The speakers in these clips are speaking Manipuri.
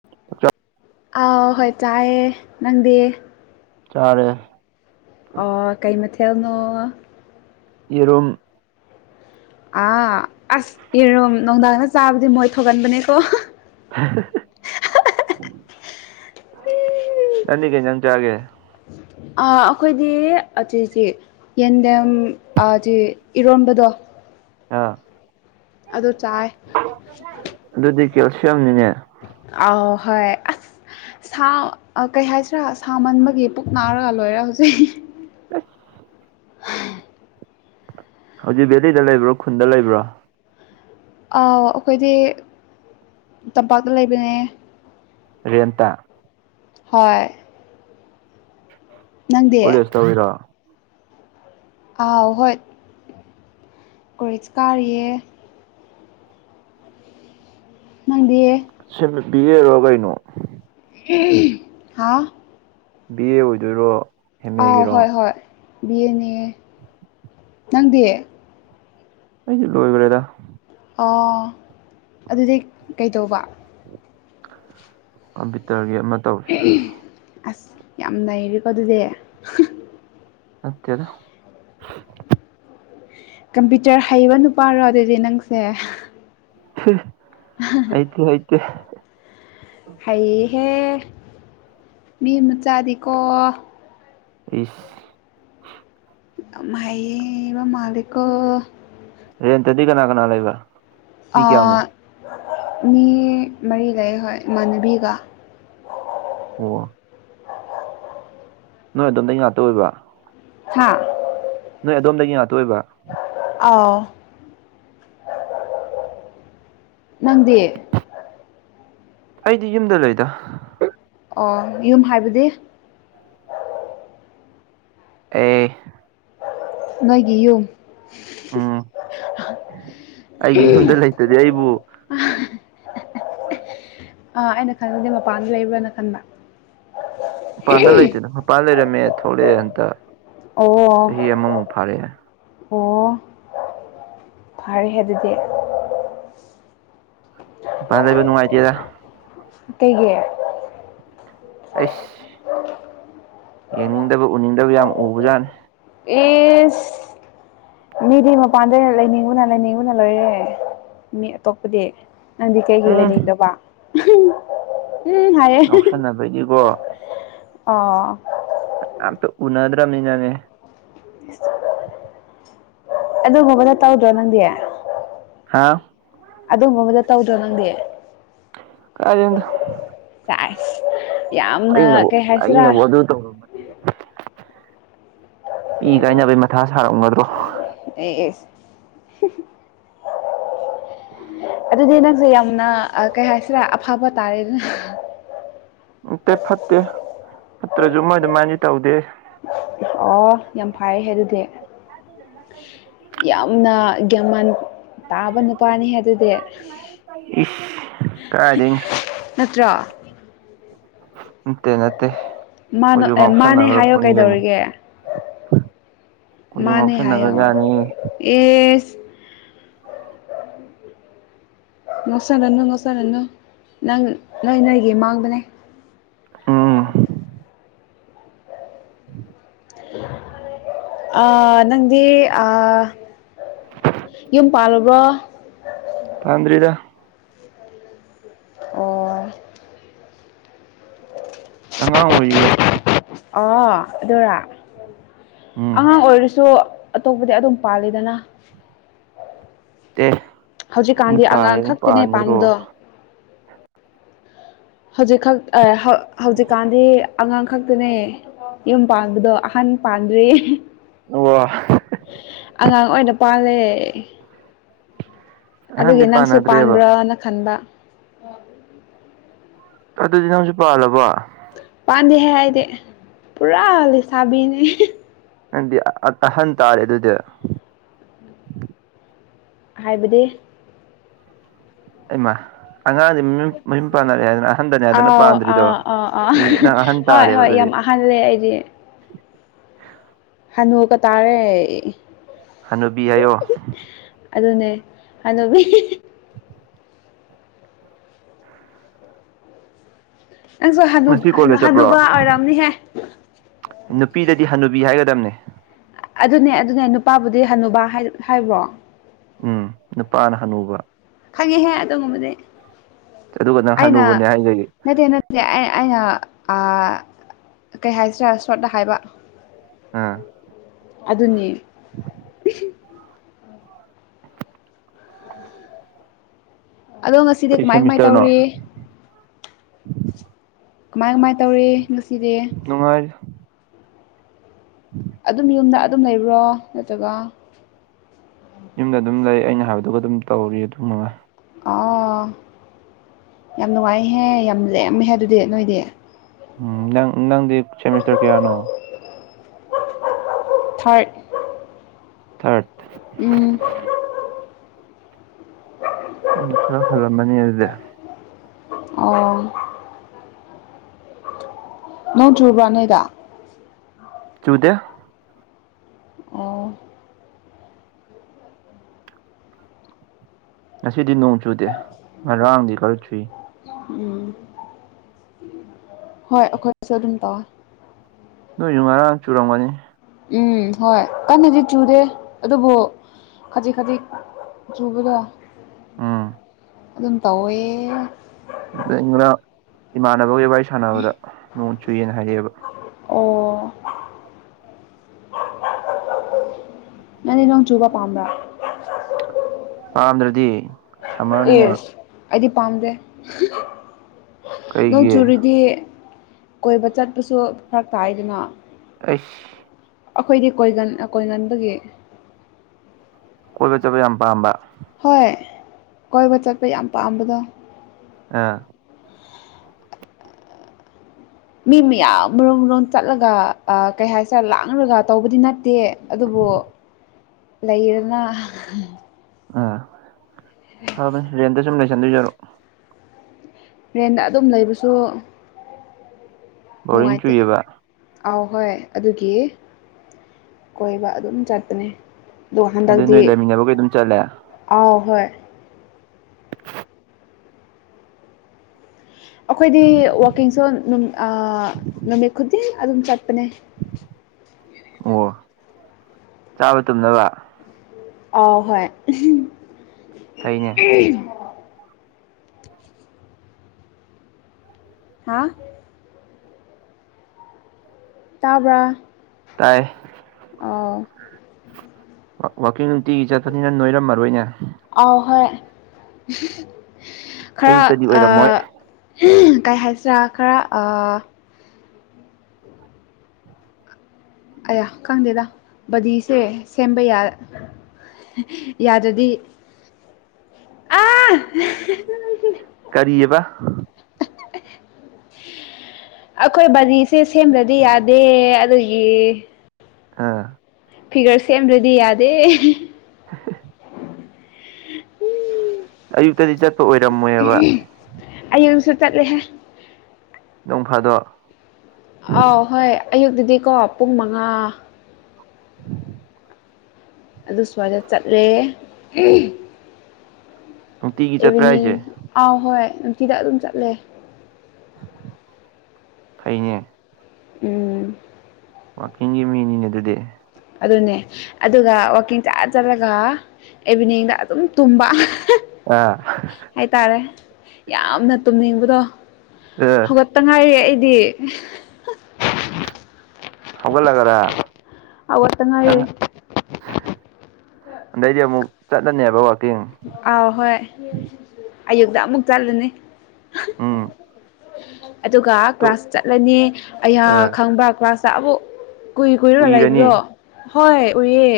[unintelligible] ꯑ ꯍꯣꯏ ꯆꯥꯏꯑꯦ ꯅꯪꯗꯤ ꯆꯥꯔꯦ ꯑꯣ ꯀꯩꯃꯊꯦꯜꯅꯣ ꯌꯦꯔꯨꯝ ꯑꯥ ꯑꯁ ꯌꯦꯔꯨꯝ ꯅꯨꯡꯗꯥꯡꯗ ꯆꯥꯕꯗꯤ ꯃꯣꯏ ꯊꯣꯛꯀꯟꯕꯅꯦꯀꯣ [unintelligible] ꯅꯪꯗꯤ ꯀꯩ ꯏꯟꯖꯥꯡ ꯆꯥꯒꯦ ꯑ ꯑꯩꯈꯣꯏꯗꯤ [unintelligible] ꯌꯦꯟꯗꯦꯝ ꯑꯆꯤ ꯏꯔꯣꯟꯕꯗꯣ ꯑꯥ ꯑꯗꯣ ꯆꯥꯏ [unintelligible] ꯑꯗꯨꯗꯤ ꯀꯦꯜꯁꯤꯌꯝꯅꯤꯅꯦ ꯑꯥꯎ ꯍꯣꯏ ꯑꯁ ꯁꯥ ꯑ ꯀꯩ ꯍꯥꯏꯁꯤꯔꯥ ꯁꯥ ꯃꯟꯕꯒꯤ ꯄꯨꯛ ꯅꯥꯔꯒ ꯂꯣꯏꯔꯦ ꯍꯧꯖꯤꯛ [inaudible] [inaudible] ꯍꯧꯖꯤꯛ ꯕꯦꯂꯤꯗ ꯂꯩꯕ꯭ꯔꯣ ꯈꯨꯟꯗ ꯂꯩꯕ꯭ꯔꯣ ꯑ ꯑꯩꯈꯣꯏꯗꯤ ꯇꯝꯄꯥꯛꯇ ꯂꯩꯕꯅꯦ ꯔꯦꯟꯇ ꯍꯣꯏ ꯅꯪꯗꯤ ꯇꯧꯋꯤꯔꯣ ꯑ ꯍꯣꯏ ꯀꯣꯂꯦꯁ ꯀꯥꯔꯤꯌꯦꯦ [inaudible] ꯅꯪꯗꯤꯌꯦ ꯁꯦꯝꯃꯤꯁ ꯕꯤ. ꯑꯦ. ꯔꯣ ꯀꯩꯅꯣ [unintelligible] ꯍꯥ ꯕꯤ. ꯑꯦ. ꯑꯣꯏꯗꯣꯏꯔꯣ ꯑꯦꯝ ꯑꯥꯎ ꯑꯦꯒꯤꯔꯣ ꯍꯣꯏ ꯍꯣꯏ ꯕꯤ. ꯑꯦ. ꯅꯦ ꯅꯪꯗꯤ ꯑꯩꯗꯤ ꯂꯣꯏꯒ꯭ꯔꯦꯗ ꯑꯣ ꯑꯗꯨꯗꯤ ꯀꯩꯇꯧꯕ ꯀꯝꯄ꯭ꯌꯨꯇꯔꯒꯤ ꯑꯃ ꯇꯧ [unintelligible] ꯑꯁ ꯌꯥꯝ ꯅꯩꯔꯦꯀꯣ ꯑꯗꯨꯗꯤ ꯅꯠꯇꯦꯗ ꯀꯝꯄ꯭ꯌꯨꯇꯔ ꯍꯩꯕ ꯅꯨꯄꯥꯔꯣ ꯑꯗꯨꯗꯤ ꯅꯪꯁꯦ ꯍꯩꯇꯦ ꯍꯩꯇꯦ ꯍꯩꯍꯦ ꯃꯤ ꯃꯆꯥꯗꯤꯀꯣ ꯏꯁ ꯌꯥꯝ ꯍꯩꯕ ꯃꯥꯂꯤꯀꯣ ꯔꯦꯟꯇꯗꯤ ꯀꯅꯥ ꯀꯅꯥ ꯂꯩꯕ ꯃꯤ ꯀꯌꯥꯃꯨꯛ ꯃꯤ ꯃꯔꯤ ꯂꯩ ꯍꯣꯏ ꯏꯃꯥꯟꯅꯕꯤꯒ ꯑꯣ ꯅꯣꯏ ꯑꯗꯣꯝꯗꯒꯤꯩ ꯉꯥꯛꯇ ꯑꯣꯏꯕ ꯍꯥꯥ ꯅꯣꯏ ꯑꯗꯣꯝꯗꯒꯤ ꯉꯥꯛꯇ ꯑꯣꯏꯕ ꯑꯥꯎ ꯅꯪꯗꯤ ꯑꯩꯗꯤ ꯌꯨꯝꯗ ꯂꯩꯗ ꯑꯣ ꯌꯨꯝ ꯍꯥꯏꯕꯗꯤ ꯑꯦ ꯅꯣꯢꯒꯤ ꯌꯨꯝ ꯎꯝ ꯑꯩꯒꯤ ꯌꯨꯝꯗ ꯂꯩꯇꯗꯤ ꯑꯩꯕꯨ [inaudible] ꯑꯥ ꯑꯩꯅ ꯈꯟꯕꯗꯤ ꯃꯄꯥꯟꯗ ꯂꯩꯕ꯭ꯔꯥꯅ ꯈꯟꯕ ꯃꯄꯥꯟꯗ ꯂꯩꯇꯦꯗ ꯃꯄꯥꯟ ꯂꯩꯔꯝꯃꯦ ꯊꯣꯛꯂꯛꯑꯦ ꯍꯟꯇꯛ ꯑꯣ ꯆꯍꯤ ꯑꯃꯃꯨꯛ ꯐꯥꯔꯛꯑꯦ ꯑꯣ ꯐꯔꯦ ꯑꯗꯨꯗꯤ ꯄꯥꯜ ꯂꯩꯕꯅꯨꯡꯉꯥꯇꯦꯗ ꯀꯩꯒꯤ ꯑꯩꯁ ꯌꯦꯡꯅꯤꯡꯗꯕ ꯎꯅꯤꯡꯗꯕ ꯌꯥꯝ ꯎꯕꯖꯥꯠꯅꯤ ꯏꯁ ꯃꯤꯗꯤ ꯃꯄꯥꯟꯗ ꯂꯩꯅꯤꯡꯕꯅ ꯂꯩꯅꯤꯡꯕꯅ ꯂꯣꯏꯔꯦ ꯃꯤ ꯑꯇꯣꯞꯄꯗꯤ ꯅꯪꯗꯤ ꯀꯩꯒꯤ ꯎꯝ ꯂꯩꯅꯤꯡꯗꯕ ꯎꯝ ꯍꯥꯏꯌꯦ ꯉꯥꯎꯁꯟꯅꯕꯒꯤꯀꯣ ꯑꯥ ꯑꯝꯇ ꯎꯅꯗ꯭ꯔꯥꯝꯅꯤ ꯅꯅꯦ ꯑꯗꯨꯒꯨꯝꯕꯅ ꯇꯧꯗ꯭ꯔꯣ ꯅꯪꯗꯤ ꯍꯥ ꯑꯗꯨꯒꯨꯝꯕ ꯑꯃꯗ ꯇꯧꯗ꯭ꯔꯣ ꯅꯪꯗꯤ ꯀꯥꯏ ꯗꯒꯤꯅꯣꯗ ꯆꯥꯏ ꯑꯩꯅ ꯑꯩꯅꯕꯨ ꯑꯗꯨ ꯇꯧꯔꯝꯃꯗꯤ ꯄꯤ ꯀꯥꯏꯅꯕꯩ ꯃꯊꯥ ꯁꯥꯔꯝꯒꯗ꯭ꯔꯣ ꯏꯁ ꯑꯗꯨꯗꯤ ꯅꯪꯁꯦ ꯌꯥꯝꯅ ꯀꯩ ꯍꯥꯏꯁꯤꯔ ꯑꯐꯕ ꯇꯥꯔꯦ ꯑꯗꯨꯅ ꯎꯠꯇꯦ ꯐꯠꯇꯦ ꯐꯠꯇ꯭ꯔꯁꯨ ꯃꯣꯏ ꯑꯗꯨꯃꯥꯏꯗꯤ ꯇꯧꯗꯦ ꯑꯣ ꯌꯥꯝ ꯐꯔꯦ ꯑꯗꯨꯗꯤ ꯀꯩ ꯌꯥꯝꯅ ꯒ꯭ꯌꯥꯃꯟ ꯇꯥꯕ ꯅꯨꯄꯥꯅꯤ ꯑꯗꯨꯗꯤ ꯏꯁ ꯀꯥꯏꯗꯩꯅꯣ ꯅꯠꯇ꯭ꯔꯣ ꯅꯠꯇꯦ ꯅꯠꯇꯦ ꯑꯩꯈꯣꯏꯁꯨ ꯃꯥꯅ ꯑꯦ ꯃꯥꯅꯦ ꯍꯥꯏꯌꯣ ꯉꯥꯎꯁꯟꯅꯈ꯭ꯔꯕꯅꯤ ꯀꯩꯅꯣ ꯀꯩꯗꯧꯔꯤꯒꯦ ꯀꯣꯏꯁꯨ ꯉꯥꯎꯁꯟꯅꯒ꯭ꯔ ꯖꯥꯠꯅꯤ ꯏꯁ ꯉꯣꯁꯟꯅꯅꯨ ꯉꯣꯁꯜꯂꯅꯨ ꯅꯪ ꯅꯣꯏ ꯂꯩꯒꯤ ꯃꯥꯡꯕꯅꯦ ꯎꯝ ꯎꯝ [inaudible] ꯑ ꯅꯪꯗꯤ ꯑ ꯌꯨꯝ ꯄꯥꯜꯂꯕ꯭ꯔꯣ ꯄꯥꯟꯗ꯭ꯔꯤꯗ ꯑꯣ ꯑꯉꯥꯡ ꯑꯣꯏꯔꯤꯗ ꯑ ꯑꯗꯨꯔꯥ ꯎꯝ ꯑꯉꯥꯡ ꯑꯣꯏꯔꯁꯨ ꯑꯇꯣꯞꯄꯗꯤ ꯑꯗꯨꯝ ꯄꯥꯜꯂꯤꯗꯅ ꯑꯦ ꯃꯤ ꯍꯧꯖꯤꯛꯀꯥꯟꯗꯤ ꯑꯉꯥꯡ ꯄꯥꯜꯂꯤꯅ ꯈꯛꯇꯅꯦ ꯄꯥꯟꯒꯗꯔꯣ ꯄꯥꯟꯕꯗꯣ ꯍꯧꯖꯤꯛꯈꯛ ꯍꯧꯖꯤꯛꯀꯥꯟꯗꯤ ꯑꯉꯥꯡ ꯈꯛꯇꯅꯦ ꯌꯨꯝ ꯄꯥꯟꯕꯗꯣ ꯑꯍꯟ ꯄꯥꯟꯗ꯭ꯔꯤ ꯑꯣ ꯑꯉꯥꯡ ꯑꯣꯏꯅ ꯄꯥꯜꯂꯦ ꯑꯗꯨꯒꯤ ꯑꯍꯟꯗꯤ ꯅꯪꯁꯨ ꯄꯥꯟꯅꯗ꯭ꯔꯦꯕ ꯄꯥꯟꯕ꯭ꯔꯅ ꯈꯟꯕ ꯑꯗꯨꯗꯤ ꯅꯪꯁꯨ ꯄꯥꯜꯂꯕꯣ ꯄꯥꯟꯗꯦꯌꯦ ꯑꯩꯗꯤ ꯄꯨꯔꯥ ꯂꯩꯁꯥꯕꯤꯅꯦ ꯅꯪꯗꯤ ꯑꯍꯟ ꯇꯥꯔꯦ ꯑꯗꯨꯗꯤ ꯍꯥꯏꯕꯗꯤ ꯑꯩꯃ ꯑꯉꯥꯡꯗꯤ ꯃꯨ ꯃꯌꯨꯝ ꯄꯥꯟꯅꯔꯦ ꯍꯥꯏꯗꯅ ꯑꯍꯟꯗꯅꯦ ꯍꯥꯏꯗꯅ ꯑꯥꯎ ꯄꯥꯟꯗ꯭ꯔꯤꯗꯣ ꯑꯥ ꯑꯗꯨ ꯅꯪ ꯑꯍꯟ ꯇꯥꯔꯦꯕ ꯑꯗꯨꯗꯤ ꯈꯜꯂꯦ ꯑꯩꯗꯤ ꯍꯅꯨꯕ ꯇꯥꯔꯦ ꯍꯅꯨꯕꯤ ꯍꯥꯏꯌꯣ ꯑꯗꯨꯅꯦ ꯍꯅꯨꯕꯤ ꯅꯪꯁꯨ ꯉꯁꯤ ꯀꯣꯂꯦꯖ ꯍꯅꯨꯕ ꯆꯠꯄ꯭ꯔꯣ ꯑꯣꯏꯔꯝꯅꯤꯍꯦ ꯅꯨꯄꯤꯗꯗꯤ ꯍꯅꯨꯕꯤ ꯍꯥꯏꯒꯗꯕꯅꯦ ꯑꯗꯨꯅꯦ ꯑꯗꯨꯅꯦ ꯅꯨꯄꯥꯕꯨꯗꯤ ꯍꯅꯨꯕꯥ ꯍꯥꯏꯕ꯭ꯔꯣ ꯎꯝ ꯅꯨꯄꯥꯅ ꯍꯅꯨꯕ ꯈꯪꯉꯤꯍꯦ ꯑꯗꯨꯒꯨꯝꯕꯗꯤ ꯑꯗꯨꯒ ꯅꯪ ꯑꯩꯅ ꯍꯅꯨꯕꯅꯦ ꯍꯥꯏꯗꯨꯗꯤ ꯅꯠꯇꯦ ꯅꯠꯇꯦ ꯑꯩ ꯑꯩꯅ ꯀꯩ ꯍꯥꯏꯁꯤꯔꯥ ꯁꯣꯠꯇ ꯍꯥꯏꯕ ꯑꯥ ꯑꯗꯨꯅꯦ ꯑꯗꯣ ꯉꯁꯤꯗꯤ ꯀꯩ ꯀꯃꯥꯏ ꯀꯃꯥꯏ ꯁꯦꯃꯤꯁꯇꯔꯅꯣ ꯇꯧꯔꯤ ꯀꯃꯥꯏ ꯀꯃꯥꯏ ꯇꯧꯔꯤ ꯉꯁꯤꯗꯤ ꯅꯨꯡꯉꯥꯏ ꯎꯝ [inaudible] ꯑꯗꯨꯝ ꯌꯨꯝꯗ ꯑꯗꯨꯝ ꯂꯩꯕ꯭ꯔꯣ ꯅꯠꯇ꯭ꯔꯒ ꯌꯨꯝꯗ ꯑꯗꯨꯝ ꯂꯩ ꯑꯩꯅ ꯍꯥꯏꯕꯗꯨꯒ ꯑꯗꯨꯝ ꯇꯧꯔꯤ ꯑꯗꯨ ꯃꯉꯥ ꯑꯣ ꯌꯥꯝ ꯅꯨꯡꯉꯥꯏꯍꯦ ꯌꯥꯝ ꯂꯦꯝꯃꯦꯍꯦ ꯑꯗꯨꯗꯤ ꯅꯣꯏꯗꯤ ꯎꯝ ꯅꯪ ꯅꯪꯗꯤ ꯁꯦꯃꯤꯁꯇꯔ ꯀꯌꯥꯅꯣ ꯊꯥ꯭ꯔꯠ ꯊ꯭ꯥꯔꯠ ꯎꯝ ꯑꯩꯈꯣꯢꯅ ꯈꯔ ꯍꯜꯂꯝꯃꯅꯤ ꯑꯗꯨꯗꯤ ꯑꯣ ꯅꯣꯡ ꯆꯨꯕ꯭ꯔꯣ ꯅꯣꯢꯗꯤ ꯆꯨꯗꯦ ꯑꯣ ꯉꯁꯤꯗꯤ ꯅꯣꯡ ꯆꯨꯗꯦ ꯉꯔꯥꯡꯗꯤ ꯈꯔ ꯆꯨꯏ ꯎꯝ ꯍꯣꯏ ꯑꯩꯈꯣꯏꯁꯨ ꯑꯗꯨꯝ ꯇꯧꯋꯦ ꯅꯣꯏꯁꯨ ꯉꯔꯥꯡ ꯆꯨꯔꯝꯒꯅꯤ ꯎꯝ ꯍꯣꯏ ꯀꯟꯅꯗꯤ ꯆꯨꯗꯦ ꯑꯗꯨꯕꯨ ꯈꯖꯤꯛ ꯈꯖꯤꯛ ꯆꯨꯕꯗ ꯑꯥ ꯑꯗꯨꯝ ꯇꯧꯋꯦ ꯑ ꯑꯩꯅ ꯏꯃꯥꯟꯅꯕꯒꯤ ꯋꯥꯔꯤ ꯁꯥꯟꯅꯕꯗ ꯅꯣꯡ ꯆꯨꯌꯦꯅ ꯍꯥꯏꯔꯛꯑꯦꯕ ꯑꯣ [inaudible] ꯅꯪꯗꯤ ꯅꯪ ꯆꯨꯕ ꯄꯥꯝꯕ꯭ꯔꯥ ꯄꯥꯝꯗ꯭ꯔꯗꯤ ꯁꯝꯃꯔꯅꯤꯅ ꯌꯦꯁ ꯑꯩꯗꯤ ꯄꯥꯝꯗꯦ ꯅꯣꯡ ꯀꯩꯒꯤ ꯆꯨꯔꯤꯗꯤ ꯀꯣꯏꯕ ꯆꯠꯄꯁꯨ ꯐꯔꯛ ꯇꯥꯏꯗꯅ ꯑꯁ ꯑꯩꯈꯣꯏꯗꯤ ꯀꯣꯏꯒꯟ ꯀꯣꯏꯒꯟꯕꯒꯤ ꯀꯣꯏꯕ ꯆꯠꯄ ꯌꯥꯝ ꯄꯥꯝꯕ ꯍꯣꯏ ꯀꯣꯏꯕ ꯆꯠꯄ ꯌꯥꯝ ꯄꯥꯝꯕꯗꯣ ꯑꯥ ꯃꯤ ꯃꯌꯥꯝ ꯃꯔꯨꯝ ꯃꯔꯨꯝ ꯆꯠꯂꯒ ꯀꯩ ꯍꯥꯏꯁꯤꯔꯦ ꯂꯥꯡꯔꯒ ꯇꯧꯕꯗꯤ ꯅꯠꯇꯦ ꯑꯗꯨꯕꯨ ꯂꯩꯗꯅ ꯑꯥ ꯐꯕꯅꯤ ꯔꯦꯟꯗ ꯁꯨꯝ ꯂꯩꯁꯟꯗꯣꯏꯖꯔꯛ ꯇ꯭ꯔꯦꯟꯗ ꯑꯗꯨꯝ ꯂꯩꯕꯁꯨ ꯕꯣꯔꯤꯡ ꯅꯨꯡꯉꯥꯏꯇ ꯆꯨꯏꯌꯦꯕ ꯑꯧ ꯍꯣꯏ ꯑꯗꯨꯒꯤ ꯀꯣꯏꯕ ꯑꯗꯨꯝ ꯆꯠꯄꯅꯦ ꯑꯗꯣ ꯑꯗꯨ ꯍꯟꯗꯛꯇꯤ ꯅꯣꯏ ꯂꯩꯃꯤꯟꯅꯕꯈꯩ ꯑꯗꯨꯝ ꯆꯠꯂꯦ ꯑꯥꯎ ꯍꯣꯏ ꯑꯩꯈꯣꯏꯗꯤ ꯋꯥꯛꯀꯤꯡꯁꯨ ꯅꯨꯃꯤꯠ ꯈꯨꯗꯤꯡ ꯑꯗꯨꯝ ꯆꯠꯄꯅꯦ ꯑꯣ ꯆꯥꯕ ꯇꯝꯅꯕ ꯑ ꯍꯣꯏ ꯑꯩꯩꯅ ꯎ ꯍꯥꯥ [inaudible] ꯇꯥꯕ꯭ꯔꯥ ꯇꯥꯏ ꯑꯥꯎ ꯋꯥꯛꯀꯤꯡ ꯅꯨꯡꯇꯤꯒꯤ ꯆꯠꯄꯅꯤꯅ ꯅꯣꯏꯔꯝꯃꯔꯣꯏꯅꯦ ꯑꯥꯎ ꯍꯣꯏ ꯈꯔ ꯑꯌꯨꯛꯇꯗꯤ ꯑ ꯑꯣꯏꯔꯝꯃꯣꯏ ꯀꯩ ꯍꯥꯏꯁꯤꯔꯥ ꯈꯔ ꯑꯌꯥ ꯈꯪꯗꯦꯗ ꯕꯗꯤꯁꯦ ꯁꯦꯝꯕ ꯌꯥ ꯌꯥꯗꯗꯤ ꯑ ꯀꯔꯤꯔꯤꯕ [inaudible] ꯑꯩꯈꯣꯏ ꯕꯔꯤꯁꯦ ꯁꯦꯝꯗ꯭ꯔꯗꯤ ꯌꯥꯗꯦ ꯑꯗꯨꯒꯤ ꯑꯥ ꯐꯤꯒꯔ ꯁꯦꯝꯗ꯭ꯔꯗꯤ ꯌꯥꯗꯦ [inaudible] ꯑꯌꯨꯛꯇꯗꯤ ꯆꯠꯄ ꯑꯣꯏꯔꯝꯃꯣꯏꯕ ꯑꯌꯨꯛꯁꯨ ꯆꯠꯂꯦꯍꯦ ꯅꯣꯡ ꯐꯥꯗꯣ ꯑꯥꯎ ꯍꯣꯏ ꯑꯌꯨꯛꯇꯗꯤꯀꯣ ꯄꯨꯡ ꯃꯉꯥ ꯑꯗꯨ ꯁ꯭ꯋꯥꯏꯗ ꯆꯠꯂꯦ ꯅꯨꯡꯇꯤꯒꯤ ꯆꯠꯄ꯭ꯔꯥ ꯏꯚꯤꯅꯤꯡ ꯍꯥꯏꯁꯦ ꯑꯥꯎ ꯍꯣꯏ ꯅꯨꯡꯇꯤꯗ ꯑꯗꯨꯝ ꯆꯠꯂꯦ ꯐꯩꯩꯅ ꯎꯝ ꯋꯥꯋꯥꯛꯀꯤꯡꯒꯤ ꯃꯤꯅꯤꯅꯦ ꯑꯗꯨꯗꯤ ꯑꯗꯨꯅꯦ ꯑꯗꯨꯒ ꯋꯥꯛꯀꯤꯡ ꯆꯠ ꯆꯠꯂꯒ ꯏꯚꯤꯅꯤꯡꯗ ꯑꯗꯨꯝ ꯇꯨꯝꯕ ꯑ ꯍꯥꯏꯇꯥꯔꯦ ꯌꯥꯝꯅ ꯇꯨꯝꯅꯤꯡꯕꯗꯣ ꯑ ꯇ ꯉꯥꯏꯔꯦ ꯑꯩꯗꯤ꯫ ꯍꯧꯒꯜꯂꯒꯔꯥ꯫ ꯍꯧꯒꯠꯇ ꯉꯥꯏꯔꯤ꯫ ꯑꯗꯩꯗꯤ ꯑꯃꯨꯛ ꯆꯠꯂꯅꯦꯕ ꯋꯥꯛꯀꯤꯡ꯫ ꯑꯧ ꯍꯣꯏ ꯑꯌꯨꯛꯇ ꯑꯃꯨꯛ ꯆꯠꯂꯨꯅꯤ꯫ ꯎꯝ꯫ ꯑꯗꯨꯒ ꯇꯣ ꯀ꯭ꯂꯥꯁ ꯆꯠꯂꯅꯤ ꯑꯩꯍꯥꯛ ꯑꯥ ꯈꯪꯕ꯭ꯔ ꯀ꯭ꯂꯥꯁꯇ ꯑꯃꯨꯛ꯫ ꯀꯨꯏ ꯀꯨꯏꯔꯒ ꯂꯩꯏꯕꯗꯣ ꯎꯏꯔꯅꯤ ꯍꯣꯏ ꯑꯨꯏꯌꯦ꯫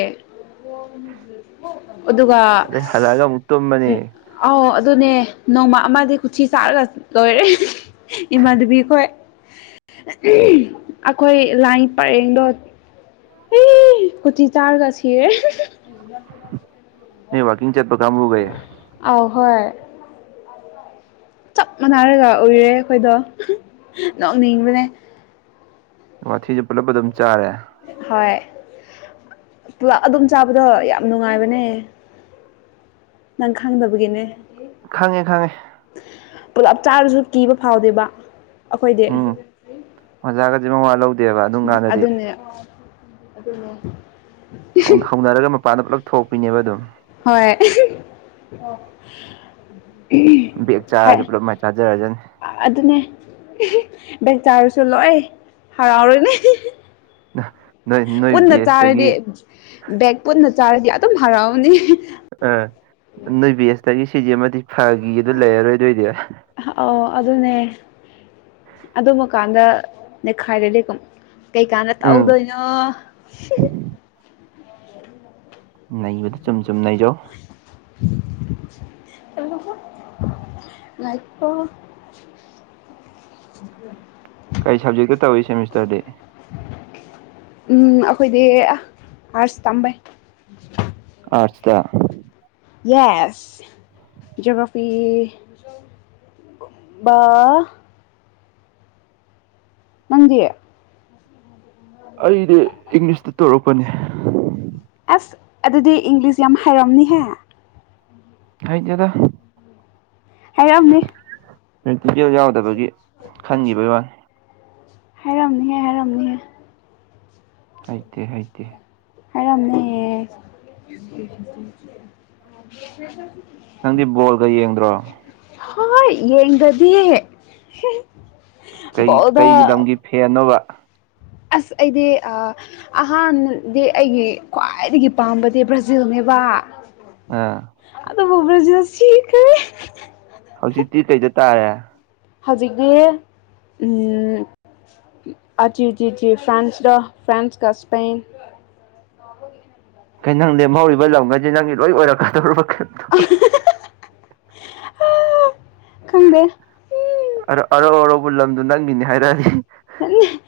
ꯑꯗꯨꯒ ꯑꯗꯩ ꯍꯜꯂꯛꯑꯒ ꯑꯃꯨꯛ ꯇꯨꯝꯃꯅꯤ ꯑꯧ ꯑꯗꯨꯅꯦ ꯅꯣꯡꯃ ꯑꯃꯗꯤ ꯀꯊꯤ ꯆꯥꯔꯒ ꯂꯣꯏꯔꯦ ꯏꯃꯥꯗꯕꯤꯈꯣꯏ ꯑꯩꯈꯣꯏ ꯂꯥꯏ ꯄꯔꯦꯡꯗꯣ ꯑꯦ ꯎꯊ ꯇꯔꯒꯁꯤ ꯅ ꯋꯥꯀꯤꯡ ꯆꯠꯄ ꯀꯝꯕꯕꯨꯒꯦ ꯑ ꯍꯣꯏ ꯆꯞ ꯃꯥꯟꯅꯔꯒ ꯎꯏꯔꯦ ꯑꯩꯈꯣꯏꯗꯣ ꯅꯣꯛꯅꯤꯡꯕꯅꯦ ꯋꯥꯊꯤꯁꯨ ꯄꯨꯂꯞ ꯑꯗꯨꯝ ꯆꯥꯔꯦ ꯍꯣꯏ ꯄꯨꯂꯞ ꯑꯗꯨꯝ ꯆꯥꯕꯗꯣ ꯌꯥꯝ ꯅꯨꯡꯉꯥꯏꯕꯅꯦ꯫ ꯅꯪ ꯈꯪꯗꯕꯒꯤꯅꯦ꯫ ꯈꯪꯉꯦ ꯈꯪꯉꯦ꯫ ꯄꯨꯂꯞ ꯆꯥꯔꯁꯨ ꯀꯤꯕ ꯐꯥꯎꯗꯦꯕ ꯑꯩꯈꯣꯏꯗꯤ꯫ ꯑꯣꯖꯥꯒꯖꯤ ꯃꯋꯥ ꯂꯧꯗꯦꯕ ꯑꯗꯨꯝ ꯀꯥꯟꯗꯗꯤ꯫ [unintelligible] ꯑꯗꯨꯅꯦ꯫ ꯍꯧ ꯍꯧꯅꯔꯒ ꯃꯄꯥꯟꯗ ꯄꯨꯂꯞ ꯊꯣꯛꯄꯤꯅꯦꯕ ꯑꯗꯨꯝ꯫ ꯍꯣꯏ꯫ ꯕꯦꯒ ꯆꯥꯔꯁꯨ ꯄꯨꯂꯞ ꯃꯥꯏ ꯆꯥꯖꯔꯖꯅꯤ꯫ ꯑꯗꯨꯅꯦ ꯕꯦꯛ ꯆꯥꯔꯁꯨ ꯂꯣꯏ ꯍꯔꯥꯎꯔꯅꯤ꯫ [unintelligible] ꯄꯨꯟꯅ ꯆꯥꯔꯗꯤ ꯕꯦꯁꯇꯒꯤ ꯕꯦꯛ ꯄꯨꯟꯅ ꯆꯥꯔꯗꯤ ꯑꯗꯨꯝ ꯍꯔꯥꯎꯅꯤ꯫ ꯑ ꯅꯣꯏ ꯕꯦꯁꯇꯒꯤ ꯁꯤꯖꯤꯃꯗꯤ ꯐꯒꯤ ꯑꯗꯨ ꯂꯩꯔꯔꯣꯏꯗꯣꯏꯅꯦ꯫ ꯑꯣ ꯑꯗꯨꯅꯦ꯫ ꯑꯗꯨꯃꯀꯥꯟꯗ ꯅꯦꯈꯥꯏꯔꯗꯤ ꯀꯝ ꯀꯩꯀꯥꯟꯗ ꯎꯝ ꯇꯧꯗꯣꯏꯅꯣ꯫ ꯅꯩꯕꯗꯨ ꯆꯨꯝ ꯆꯨꯝ ꯅꯩꯖꯧ꯫ [unintelligible] [unintelligible] ꯂꯥꯏꯛꯇꯣ꯫ [inaudible] ꯀꯔꯤ ꯁꯕꯖꯦꯛꯇ ꯇꯧꯏ ꯁꯦꯃꯤꯁꯇꯔꯗꯤ꯫ ꯎꯝ ꯑꯩꯈꯣꯏꯗꯤ ꯑꯥꯔꯁ ꯇꯝꯕꯩ꯫ ꯑꯥꯔꯠꯁꯇ꯫ Yes geography. ꯕꯥ꯫ ꯅꯪꯗꯤ꯫ ꯑꯩꯗꯤ ꯏꯪꯂꯤꯁꯇ ꯇꯧꯔꯛꯄꯅꯦ꯫ ꯑꯁ ꯑꯗꯨꯗꯤ ꯏꯪꯂꯤꯁ ꯌꯥꯝ ꯍꯩꯔꯝꯅꯤꯍꯦ꯫ ꯍꯩꯇꯦꯗ꯫ ꯍꯥꯏꯔꯝꯅꯤ꯫ ꯄ꯭ꯔꯦꯛꯇꯤꯀꯦꯜ ꯌꯥꯎꯗꯕꯒꯤ ꯈꯟꯈꯤꯕꯩ ꯋꯥꯅꯤ꯫ ꯍꯥꯏꯔꯝꯅꯤꯍꯦ ꯍꯥꯏꯔꯝꯅꯤꯍꯦ꯫ ꯍꯩꯇꯦ ꯍꯩꯇꯦ꯫ ꯍꯥꯏꯔꯝꯃꯦꯌꯦ ꯅꯪꯗꯤ ꯕꯣꯜꯒ ꯌꯦꯡꯗ꯭ꯔꯣ ꯍ ꯌꯦꯒꯗꯤꯦ ꯀꯩ ꯀꯩ ꯂꯝꯒꯤ ꯐꯦꯟꯅꯣꯕ ꯑꯁ ꯑꯩꯗꯤ ꯑꯍꯥꯟꯕꯗꯤ ꯑꯩꯒꯤ ꯈ꯭ꯋꯥꯏꯗꯒꯤ ꯄꯥꯝꯕꯗꯤ ꯕ꯭ꯔꯥꯖꯤꯜꯅꯦꯕ ꯑ ꯑꯗ ꯕꯕꯔꯣꯖꯁ ꯊ ꯍꯧꯖꯤꯛꯇꯤ ꯀꯩꯗ ꯇꯥꯔꯦ ꯍꯧꯖꯤꯛꯗꯤ ꯎꯝ꯫ ꯑꯆꯤꯖꯤꯖꯤ ꯐ꯭ꯔꯥꯟꯁꯗꯣ ꯐ꯭ꯔꯥꯟꯁꯀ ꯁ꯭ꯄꯦꯟ꯫ ꯀꯩ ꯅꯪ ꯂꯦꯝꯍꯧꯔꯤꯕ ꯂꯝꯒꯩꯖꯤ ꯅꯪꯒꯤ ꯂꯣꯏ ꯑꯣꯏꯔꯛꯀꯗꯧꯔꯕ [unintelligible] [unintelligible] ꯈꯪꯗꯦ꯫ ꯑꯗ ꯑꯔꯧ ꯑꯔꯧꯕ ꯂꯝꯗꯨ ꯅꯪꯒꯤꯅꯦ ꯍꯥꯏꯔꯛꯑꯗꯤ꯫ [unintelligible]